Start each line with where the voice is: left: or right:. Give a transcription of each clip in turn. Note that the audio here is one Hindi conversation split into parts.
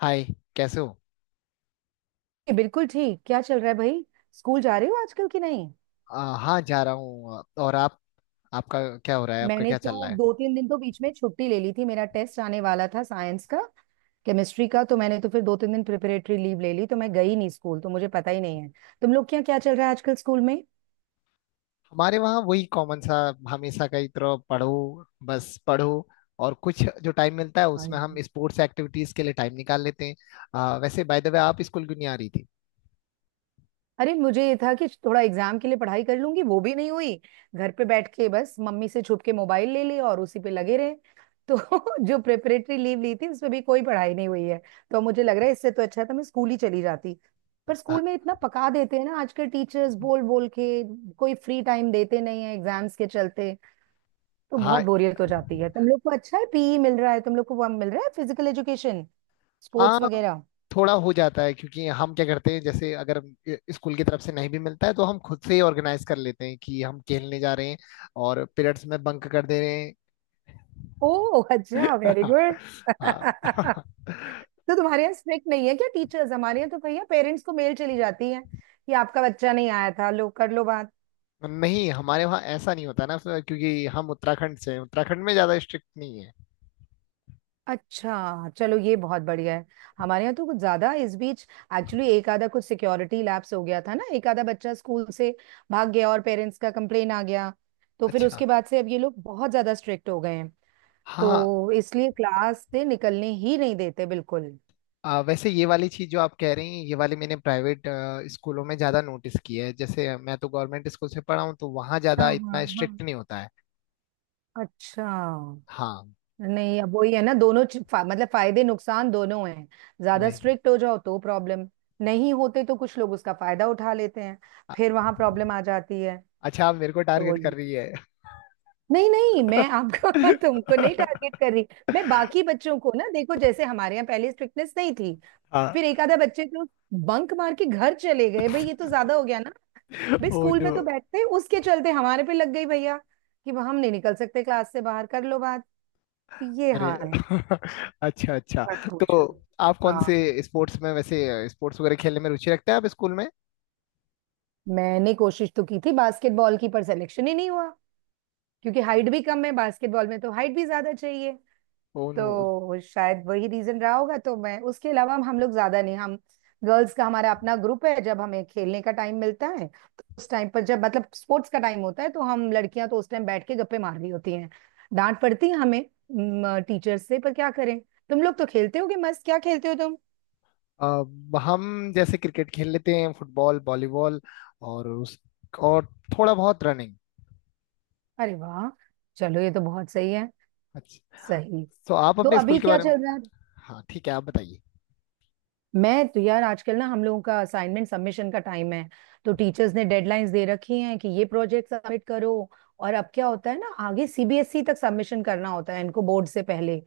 left: हाय। कैसे हो?
right: ये बिल्कुल ठीक। क्या चल रहा है भाई। स्कूल जा रहे हो आजकल कि नहीं।
left: हाँ, जा रहा हूँ। और आप? आपका क्या हो रहा है? आपका
right: मैंने
left: क्या चल
right: तो
left: रहा है?
right: दो तीन दिन तो बीच में छुट्टी ले ली थी, मेरा टेस्ट आने वाला था साइंस का, केमिस्ट्री का। तो मैंने तो फिर दो तीन दिन प्रिपरेटरी लीव ले ली, तो मैं गई नहीं स्कूल। तो मुझे पता ही नहीं है तुम लोग क्या क्या चल रहा है आजकल स्कूल
left: हमारे वहाँ वही कॉमन सा, हमेशा का ही तरह। पढ़ो, बस पढ़ो। और कुछ जो टाइम मिलता है उसमें हम
right: में।
left: स्पोर्ट्स एक्टिविटीज के लिए टाइम निकाल लेते हैं। वैसे बाय द वे, आप स्कूल क्यों नहीं आ रही थी?
right: अरे मुझे ये था कि थोड़ा एग्जाम के लिए पढ़ाई कर लूंगी, वो भी नहीं हुई। घर पे बैठ के बस मम्मी से छुप के मोबाइल ले लिया और उसी पे लगे रहे। तो जो प्रिपरेटरी लीव ली थी उसमें भी कोई पढ़ाई नहीं हुई है। तो मुझे लग रहा है इससे तो अच्छा था मैं स्कूल ही चली जाती। पर
left: हाँ,
right: स्कूल में इतना पका देते हैं ना आज के टीचर्स बोल बोल के। कोई फ्री टाइम देते नहीं है एग्जाम्स के चलते। तो बहुत
left: हाँ,
right: बोरियत हो जाती है। तुम लोग को अच्छा है, पीई मिल रहा है तुम लोग को, वो मिल रहा है, फिजिकल एजुकेशन,
left: हाँ,
right: स्पोर्ट्स वगैरह।
left: थोड़ा हो जाता है क्योंकि हम क्या करते हैं, जैसे अगर स्कूल की तरफ से नहीं भी मिलता है तो हम खुद से ही ऑर्गेनाइज कर लेते हैं कि हम खेलने जा रहे हैं, और पीरियड्स में बंक कर दे रहे हैं।
right: ओह अच्छा, वेरी गुड।
left: हाँ,
right: तो तुम्हारे यहाँ स्ट्रिक्ट नहीं है क्या टीचर्स। हमारे यहाँ तो भैया पेरेंट्स को मेल चली जाती है कि आपका बच्चा नहीं आया था। लो कर लो बात।
left: नहीं हमारे वहाँ ऐसा नहीं होता ना, फिर क्योंकि हम उत्तराखंड से हैं। उत्तराखंड में ज्यादा स्ट्रिक्ट नहीं है।
right: अच्छा चलो ये बहुत बढ़िया है। हमारे यहाँ तो कुछ ज्यादा इस बीच एक्चुअली एक आधा कुछ सिक्योरिटी लैप्स हो गया था ना, एक आधा बच्चा स्कूल से भाग गया और पेरेंट्स का कंप्लेन आ गया। तो फिर
left: अच्छा।
right: उसके बाद से अब ये लोग बहुत ज्यादा स्ट्रिक्ट हो गए हैं।
left: हाँ।
right: तो इसलिए क्लास से निकलने ही नहीं देते बिल्कुल।
left: वैसे ये वाली चीज जो आप कह रही हैं, ये वाली मैंने प्राइवेट स्कूलों में ज्यादा नोटिस की है। जैसे मैं तो गवर्नमेंट स्कूल से पढ़ा हूँ, तो वहाँ
right: हाँ
left: ज्यादा
right: हाँ
left: इतना
right: हाँ,
left: स्ट्रिक्ट नहीं होता है।
right: अच्छा।
left: हाँ।
right: नहीं अब वही है ना, दोनों मतलब फायदे नुकसान दोनों हैं। ज्यादा
left: वही।
right: स्ट्रिक्ट हो जाओ तो प्रॉब्लम, नहीं होते तो कुछ लोग उसका फायदा उठा लेते हैं,
left: अ-
right: फिर वहां प्रॉब्लम आ जाती है।
left: अच्छा, आप मेरे को
right: तो
left: टारगेट कर
right: ये-
left: रही है?
right: नहीं नहीं, मैं आपको तुमको नहीं टारगेट कर रही। मैं बाकी बच्चों को ना, देखो जैसे हमारे यहाँ पहले स्ट्रिक्टनेस नहीं थी,
left: हाँ।
right: फिर एक आधा बच्चे तो बंक मार के घर चले गए। भाई ये तो ज्यादा हो गया ना। भाई
left: ओ
right: स्कूल
left: नो।
right: में तो बैठते हैं, उसके चलते हमारे पे लग गई भैया कि हम नहीं निकल सकते क्लास से बाहर। कर लो बात। ये
left: अरे
right: हाल है।
left: अच्छा, अच्छा।
right: मत
left: तो
right: पूछो।
left: आप कौन
right: हाँ।
left: से स्पोर्ट्स में, वैसे स्पोर्ट्स वगैरह खेलने में रुचि रखते हैं आप स्कूल में?
right: मैंने कोशिश तो की थी बास्केटबॉल की पर सिलेक्शन ही नहीं हुआ, क्योंकि हाइट भी कम है, बास्केटबॉल में तो हाइट भी ज्यादा चाहिए।
left: Oh no.
right: तो शायद वही रीजन रहा होगा। तो मैं उसके अलावा हम लोग ज्यादा नहीं। हम गर्ल्स का हमारा अपना ग्रुप है। जब हमें खेलने का टाइम मिलता है तो उस टाइम पर, जब मतलब स्पोर्ट्स का टाइम होता है, तो हम लड़कियां तो उस टाइम बैठ के गप्पे मार रही होती हैं। डांट पड़ती है हमें टीचर से, पर क्या करें। तुम लोग तो खेलते होगे मस्त। क्या खेलते हो तुम।
left: अब हम जैसे क्रिकेट खेल लेते हैं, फुटबॉल, वॉलीबॉल, और उस और थोड़ा बहुत रनिंग।
right: अरे वाह, चलो ये तो बहुत सही है।
left: अच्छा।
right: सही।
left: तो आप
right: तो
left: अपने स्कूल
right: अभी
left: के
right: क्या
left: बारे में?
right: चल रहा है।
left: हाँ, ठीक है, आप बताइए।
right: मैं तो यार आजकल ना हम लोगों का असाइनमेंट सबमिशन का टाइम है। तो टीचर्स ने डेडलाइंस दे रखी हैं कि ये प्रोजेक्ट सबमिट करो। और अब क्या होता है ना, आगे सीबीएसई तक सबमिशन करना होता है इनको बोर्ड से पहले।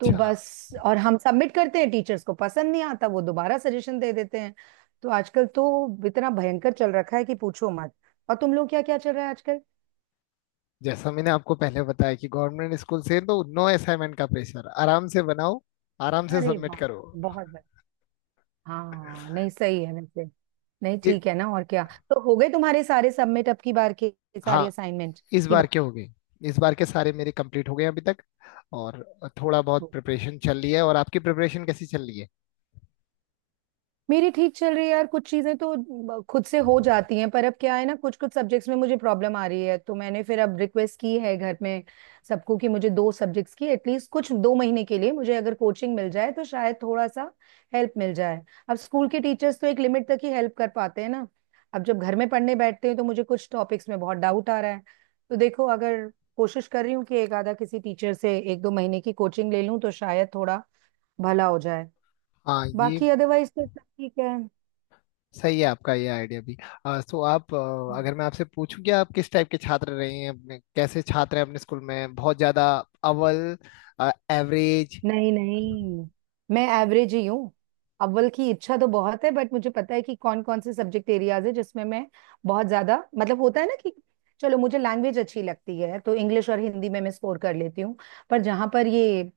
right: तो बस और हम सबमिट करते हैं, टीचर्स को पसंद नहीं आता, वो दोबारा सजेशन दे देते हैं। तो आजकल तो इतना भयंकर चल रखा है कि पूछो मत। और तुम लोग क्या क्या चल रहा है आजकल।
left: जैसा मैंने आपको पहले बताया कि गवर्नमेंट स्कूल से तो नो असाइनमेंट का प्रेशर। आराम से बनाओ, आराम से
right: अरे
left: सबमिट
right: वाह
left: करो।
right: बहुत। हाँ नहीं सही है वैसे। नहीं
left: ये।
right: ठीक है ना और क्या। तो हो गए तुम्हारे सारे सबमिट अब की बार के, सारी
left: हाँ,
right: असाइनमेंट
left: इस
right: की।
left: बार के हो गए। इस बार के सारे मेरे कंप्लीट हो गए अभी तक। और थोड़ा बहुत
right: बात।
left: प्रिपरेशन चल रही है। और आपकी प्रिपरेशन कैसी चल रही है?
right: मेरी ठीक चल रही है यार, कुछ चीजें तो खुद से हो जाती हैं, पर अब क्या है ना, कुछ कुछ सब्जेक्ट्स में मुझे प्रॉब्लम आ रही है। तो मैंने फिर अब रिक्वेस्ट की है घर में सबको कि मुझे दो सब्जेक्ट्स की एटलीस्ट कुछ 2 महीने के लिए मुझे अगर कोचिंग मिल जाए तो शायद थोड़ा सा हेल्प मिल जाए। अब स्कूल के टीचर्स तो एक लिमिट तक ही हेल्प कर पाते हैं ना। अब जब घर में पढ़ने बैठते हैं तो मुझे कुछ टॉपिक्स में बहुत डाउट आ रहा है। तो देखो अगर कोशिश कर रही हूँ कि एक आधा किसी टीचर से एक दो महीने की कोचिंग ले लूँ तो शायद थोड़ा भला हो जाए।
left: हाँ, ये
right: बाकी अदरवाइज तो सब ठीक है।
left: सही है आपका ये आइडिया भी। तो आप, अगर मैं आपसे पूछूं कि आप किस टाइप के छात्र रहे हैं अपने, कैसे छात्र हैं अपने स्कूल में? बहुत ज्यादा अव्वल? एवरेज?
right: नहीं नहीं, मैं एवरेज ही हूँ। अव्वल की इच्छा तो बहुत है बट मुझे पता है कि कौन कौन से सब्जेक्ट एरियाज है जिसमें मैं बहुत ज्यादा मतलब होता है ना कि, चलो मुझे लैंग्वेज अच्छी लगती है तो इंग्लिश और हिंदी में मैं स्कोर कर लेती हूँ। पर जहाँ पर ये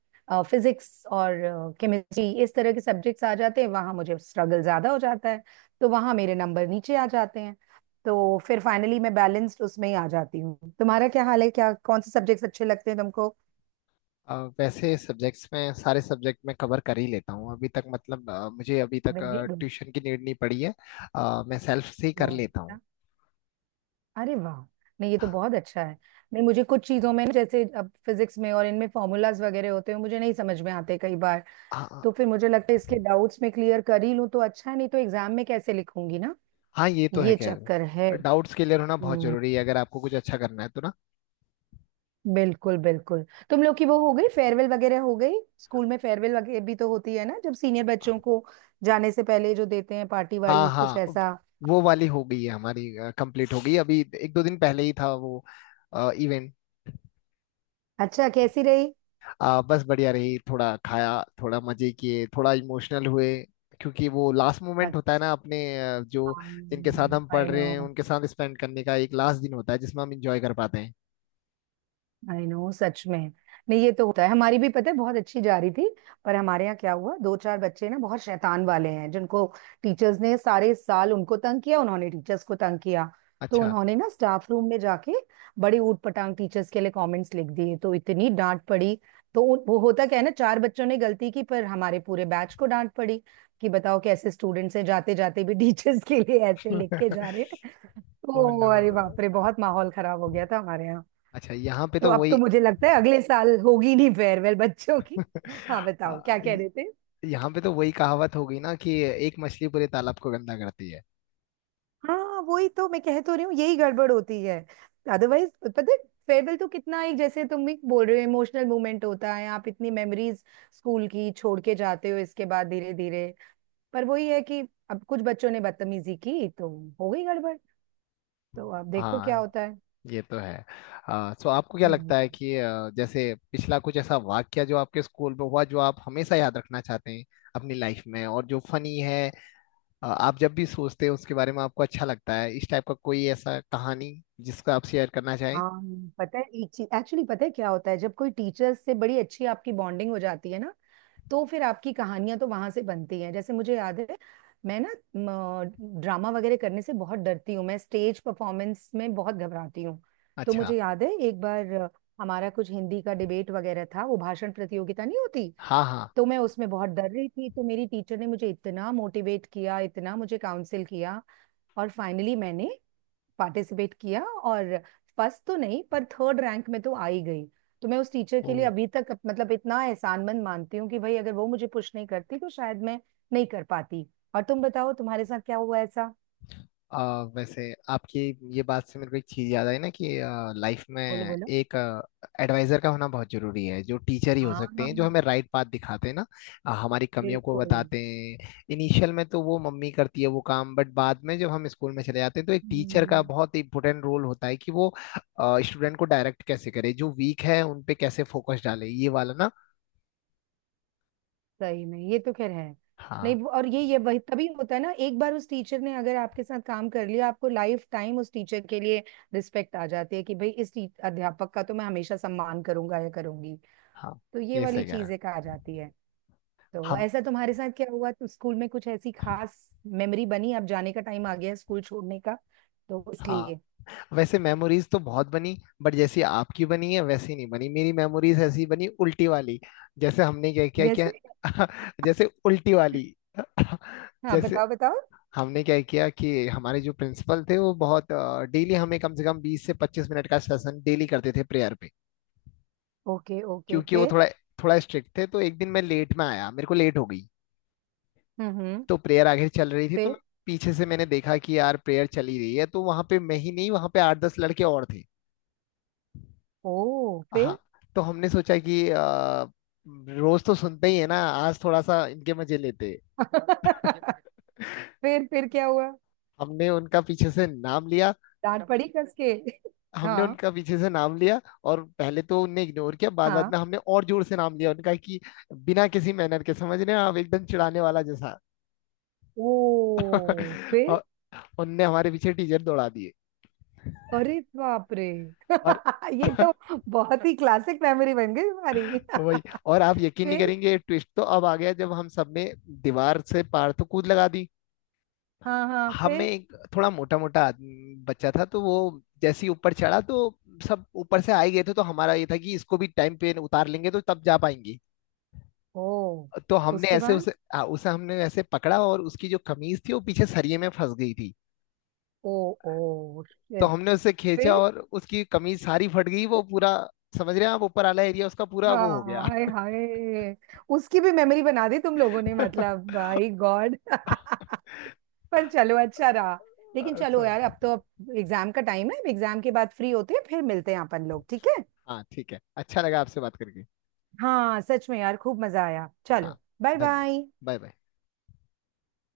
right: फिजिक्स और केमिस्ट्री इस तरह के सब्जेक्ट्स आ जाते हैं वहाँ मुझे स्ट्रगल ज्यादा हो जाता है। तो वहाँ मेरे नंबर नीचे आ जाते हैं। तो फिर फाइनली मैं बैलेंस्ड उसमें ही आ जाती हूँ। तुम्हारा क्या हाल है, क्या कौन से सब्जेक्ट्स अच्छे लगते हैं तुमको।
left: वैसे सब्जेक्ट्स में, सारे सब्जेक्ट में कवर कर ही लेता हूँ अभी तक। मतलब मुझे अभी तक
right: वेरी गुड।
left: ट्यूशन की नीड नहीं पड़ी है। मैं सेल्फ से ही कर
right: बहुत।
left: लेता हूँ।
right: अरे वाह। नहीं ये तो बहुत अच्छा है। नहीं मुझे कुछ चीजों में ना, जैसे अब फिजिक्स में और इनमें फॉर्मूलाज वगैरह होते हैं, मुझे नहीं समझ में आते कई बार।
left: हाँ, हाँ,
right: तो फिर मुझे लगता है इसके डाउट्स में क्लियर कर ही लूं तो अच्छा है, नहीं तो एग्जाम में कैसे लिखूंगी ना।
left: हाँ, ये तो है
right: ये
left: खैर।
right: चक्कर है।
left: डाउट्स क्लियर होना बहुत
right: हम्म।
left: जरूरी है अगर आपको कुछ अच्छा करना है तो ना।
right: बिल्कुल बिल्कुल। तुम लोग की वो हो गई, फेयरवेल वगैरह हो गई। स्कूल में फेयरवेल वगैरह भी तो होती है ना, जब सीनियर बच्चों को जाने से पहले जो देते हैं, पार्टी
left: हाँ,
right: वार्टी कुछ
left: हाँ। अब
right: ऐसा।
left: वो वाली हो गई है हमारी। कंप्लीट हो गई, अभी एक दो दिन पहले ही था वो इवेंट।
right: अच्छा कैसी रही।
left: बस बढ़िया रही। थोड़ा खाया, थोड़ा मजे किए, थोड़ा इमोशनल हुए। क्योंकि वो लास्ट मोमेंट होता है
right: अच्छा।
left: ना अपने, अ, जो जिनके साथ हम
right: आई
left: पढ़
right: नो
left: रहे हैं उनके साथ स्पेंड करने का एक लास्ट दिन होता है जिसमें हम इंजॉय कर पाते हैं।
right: आई नो सच में। नहीं ये तो होता है, हमारी भी पता है बहुत अच्छी जा रही थी। पर हमारे यहाँ क्या हुआ, दो चार बच्चे ना बहुत शैतान वाले हैं जिनको टीचर्स ने सारे साल उनको तंग किया, उन्होंने टीचर्स को तंग किया। तो
left: अच्छा।
right: उन्होंने ना स्टाफ रूम में जाके बड़ी ऊटपटांग टीचर्स के लिए कमेंट्स लिख दिए, तो इतनी डांट पड़ी। तो वो होता क्या है ना, चार बच्चों ने गलती की पर हमारे पूरे बैच को डांट पड़ी कि बताओ कैसे स्टूडेंट्स हैं, जाते जाते भी टीचर्स के लिए ऐसे लिख के जा रहे हैं।
left: Oh
right: तो अरे
left: no.
right: बाप रे, बहुत माहौल खराब हो गया था हमारे।
left: अच्छा,
right: तो अब तो मुझे लगता है अगले साल होगी नहीं फेयरवेल बच्चों की। हाँ बताओ क्या कह
left: Uh,
right: रहे थे।
left: यहाँ पे तो वही कहावत हो गई ना कि एक मछली पूरे तालाब को गंदा करती है।
right: हाँ वही तो मैं कह तो रही हूँ, यही गड़बड़ होती है। अदरवाइज पता है, फेयरवेल तो कितना एक, जैसे तुम भी बोल रहे हो, इमोशनल मोमेंट होता है। आप इतनी मेमोरीज स्कूल की छोड़ के जाते हो इसके बाद, धीरे धीरे। पर वही है कि अब कुछ बच्चों ने बदतमीजी की तो हो गई गड़बड़। तो अब देखो क्या
left: हाँ,
right: होता है।
left: ये तो है। सो आपको क्या
right: हम्म।
left: लगता है कि, जैसे पिछला कुछ ऐसा वाक्या जो आपके स्कूल में हुआ, जो आप हमेशा याद रखना चाहते हैं अपनी लाइफ में और जो फनी है, आप जब भी सोचते हैं उसके बारे में आपको अच्छा लगता है, इस टाइप का कोई ऐसा कहानी जिसको आप शेयर करना चाहें?
right: हाँ। पता है एक चीज एक्चुअली, पता है क्या होता है, जब कोई टीचर्स से बड़ी अच्छी आपकी बॉन्डिंग हो जाती है ना, तो फिर आपकी कहानियां तो वहां से बनती हैं। जैसे मुझे याद है, मैं ना ड्रामा वगैरह करने से बहुत डरती हूँ, मैं स्टेज परफॉर्मेंस में बहुत घबराती हूँ। तो
left: अच्छा।
right: मुझे याद है एक बार हमारा कुछ हिंदी का डिबेट वगैरह था, वो भाषण प्रतियोगिता नहीं होती।
left: हाँ, हाँ।
right: तो मैं उसमें बहुत डर रही थी, तो मेरी टीचर ने मुझे इतना मोटिवेट किया, इतना मुझे काउंसिल किया। और फाइनली मैंने पार्टिसिपेट किया और फर्स्ट तो नहीं पर थर्ड रैंक में तो आ ही गई। तो मैं उस टीचर के लिए
left: ओ।
right: अभी तक मतलब इतना एहसानमंद मानती हूँ कि भाई अगर वो मुझे पुश नहीं करती तो शायद मैं नहीं कर पाती। और तुम बताओ तुम्हारे साथ क्या हुआ ऐसा।
left: अ, वैसे आपकी ये बात से मेरे को एक चीज़ याद आई ना कि लाइफ में
right: बोलो बोलो।
left: एक एडवाइजर का होना बहुत जरूरी है, जो टीचर ही हो सकते
right: हाँ।
left: हैं, जो हमें राइट पाथ दिखाते हैं ना। हमारी कमियों को
right: बिल्कुल।
left: बताते हैं। इनिशियल में तो वो मम्मी करती है वो काम, बट बाद में जब हम स्कूल में चले जाते हैं तो एक टीचर का
right: हम्म,
left: बहुत इंपॉर्टेंट रोल होता है कि वो स्टूडेंट को डायरेक्ट कैसे करे, जो वीक है उन पे कैसे फोकस डाले, ये वाला ना।
right: सही में ये तो खैर है।
left: हाँ,
right: नहीं और ये वही तभी होता है ना, एक बार उस टीचर ने अगर आपके साथ काम कर लिया आपको लाइफ टाइम उस टीचर के लिए रिस्पेक्ट आ जाती है कि भाई इस अध्यापक का तो मैं हमेशा सम्मान करूंगा या करूंगी।
left: हाँ,
right: तो ये
left: ये
right: वाली
left: सही कह रहे हैं
right: चीजें कहा जाती है। तो
left: हम।
right: ऐसा तुम्हारे साथ क्या हुआ तो स्कूल में कुछ ऐसी खास मेमोरी बनी, अब जाने का टाइम आ गया है स्कूल छोड़ने का, तो
left: हाँ।
right: इसलिए।
left: वैसे मेमोरीज तो बहुत बनी, बट जैसी आपकी बनी है वैसी नहीं बनी। मेरी मेमोरीज ऐसी बनी, उल्टी वाली। जैसे हमने क्या किया
right: जैसे।
left: कि जैसे, उल्टी वाली।
right: हाँ
left: जैसे
right: बताओ बताओ।
left: हमने क्या किया कि हमारे जो प्रिंसिपल थे, वो बहुत डेली हमें कम से कम 20 से 25 मिनट का सेशन डेली करते थे प्रेयर पे।
right: ओके ओके
left: क्योंकि वो
right: फिर।
left: थोड़ा थोड़ा स्ट्रिक्ट थे, तो एक दिन मैं लेट में आया, मेरे को लेट हो गई।
right: हम्म।
left: तो प्रेयर आगे चल रही थी, तो
right: फिर।
left: मैं पीछे से मैंने देखा कि यार प्रेयर चली रही है, तो वहां पे मैं ही नहीं, वहां पे आठ दस लड़के और थे।
right: ओ
left: हाँ।
right: फिर।
left: तो हमने सोचा कि रोज तो सुनते ही है ना, आज थोड़ा सा इनके मजे लेते हैं।
right: फिर क्या हुआ।
left: हमने उनका पीछे से नाम लिया।
right: डांट पड़ी कस के।
left: हमने
right: हाँ
left: उनका पीछे से नाम लिया। और पहले तो उनने इग्नोर किया, बाद बाद
right: हाँ।
left: में हमने और जोर से नाम लिया उनका कि, बिना किसी मैनर के, समझ रहे हैं आप, एकदम चिढ़ाने वाला जैसा।
right: ओ फिर।
left: और उनने हमारे पीछे टीचर दौड़ा दिए,
right: अरे बाप रे।
left: और
right: ये तो बहुत ही क्लासिक मेमोरी बन गई हमारी।
left: वही। और आप यकीन नहीं
right: फिर।
left: करेंगे, ट्विस्ट तो अब आ गया जब हम सबने दीवार से पार तो कूद लगा दी।
right: हाँ हाँ।
left: हमें एक थोड़ा मोटा मोटा बच्चा था, तो वो जैसे ही ऊपर चढ़ा तो सब ऊपर से आए गए थे, तो हमारा ये था कि इसको भी टाइम पे उतार लेंगे तो तब जा पाएंगी।
right: ओ
left: तो हमने
right: उसके
left: ऐसे
right: बाद।
left: उसे, हाँ, उसे हमने ऐसे पकड़ा, और उसकी जो कमीज थी वो पीछे सरिये में फंस गई थी।
right: ओ ओ
left: तो
right: शिट।
left: हमने उसे खींचा
right: फिर।
left: और उसकी कमीज सारी फट गई, वो पूरा, समझ रहे हैं आप, ऊपर वाला एरिया उसका पूरा वो हो
right: हाँ
left: गया।
right: हाय हाय। उसकी भी मेमोरी बना दी तुम लोगों ने, मतलब बाय गॉड। पर चलो अच्छा रहा। लेकिन चलो
left: अच्छा।
right: यार अब तो, अब एग्जाम का टाइम है, एग्जाम के बाद फ्री होते हैं फिर मिलते हैं अपन लोग, ठीक है।
left: हाँ, ठीक है, अच्छा लगा आपसे बात करके।
right: हाँ सच में यार खूब मजा आया,
left: हाँ।
right: चलो। बाय
left: धन्य।
right: बाय।
left: Bye bye.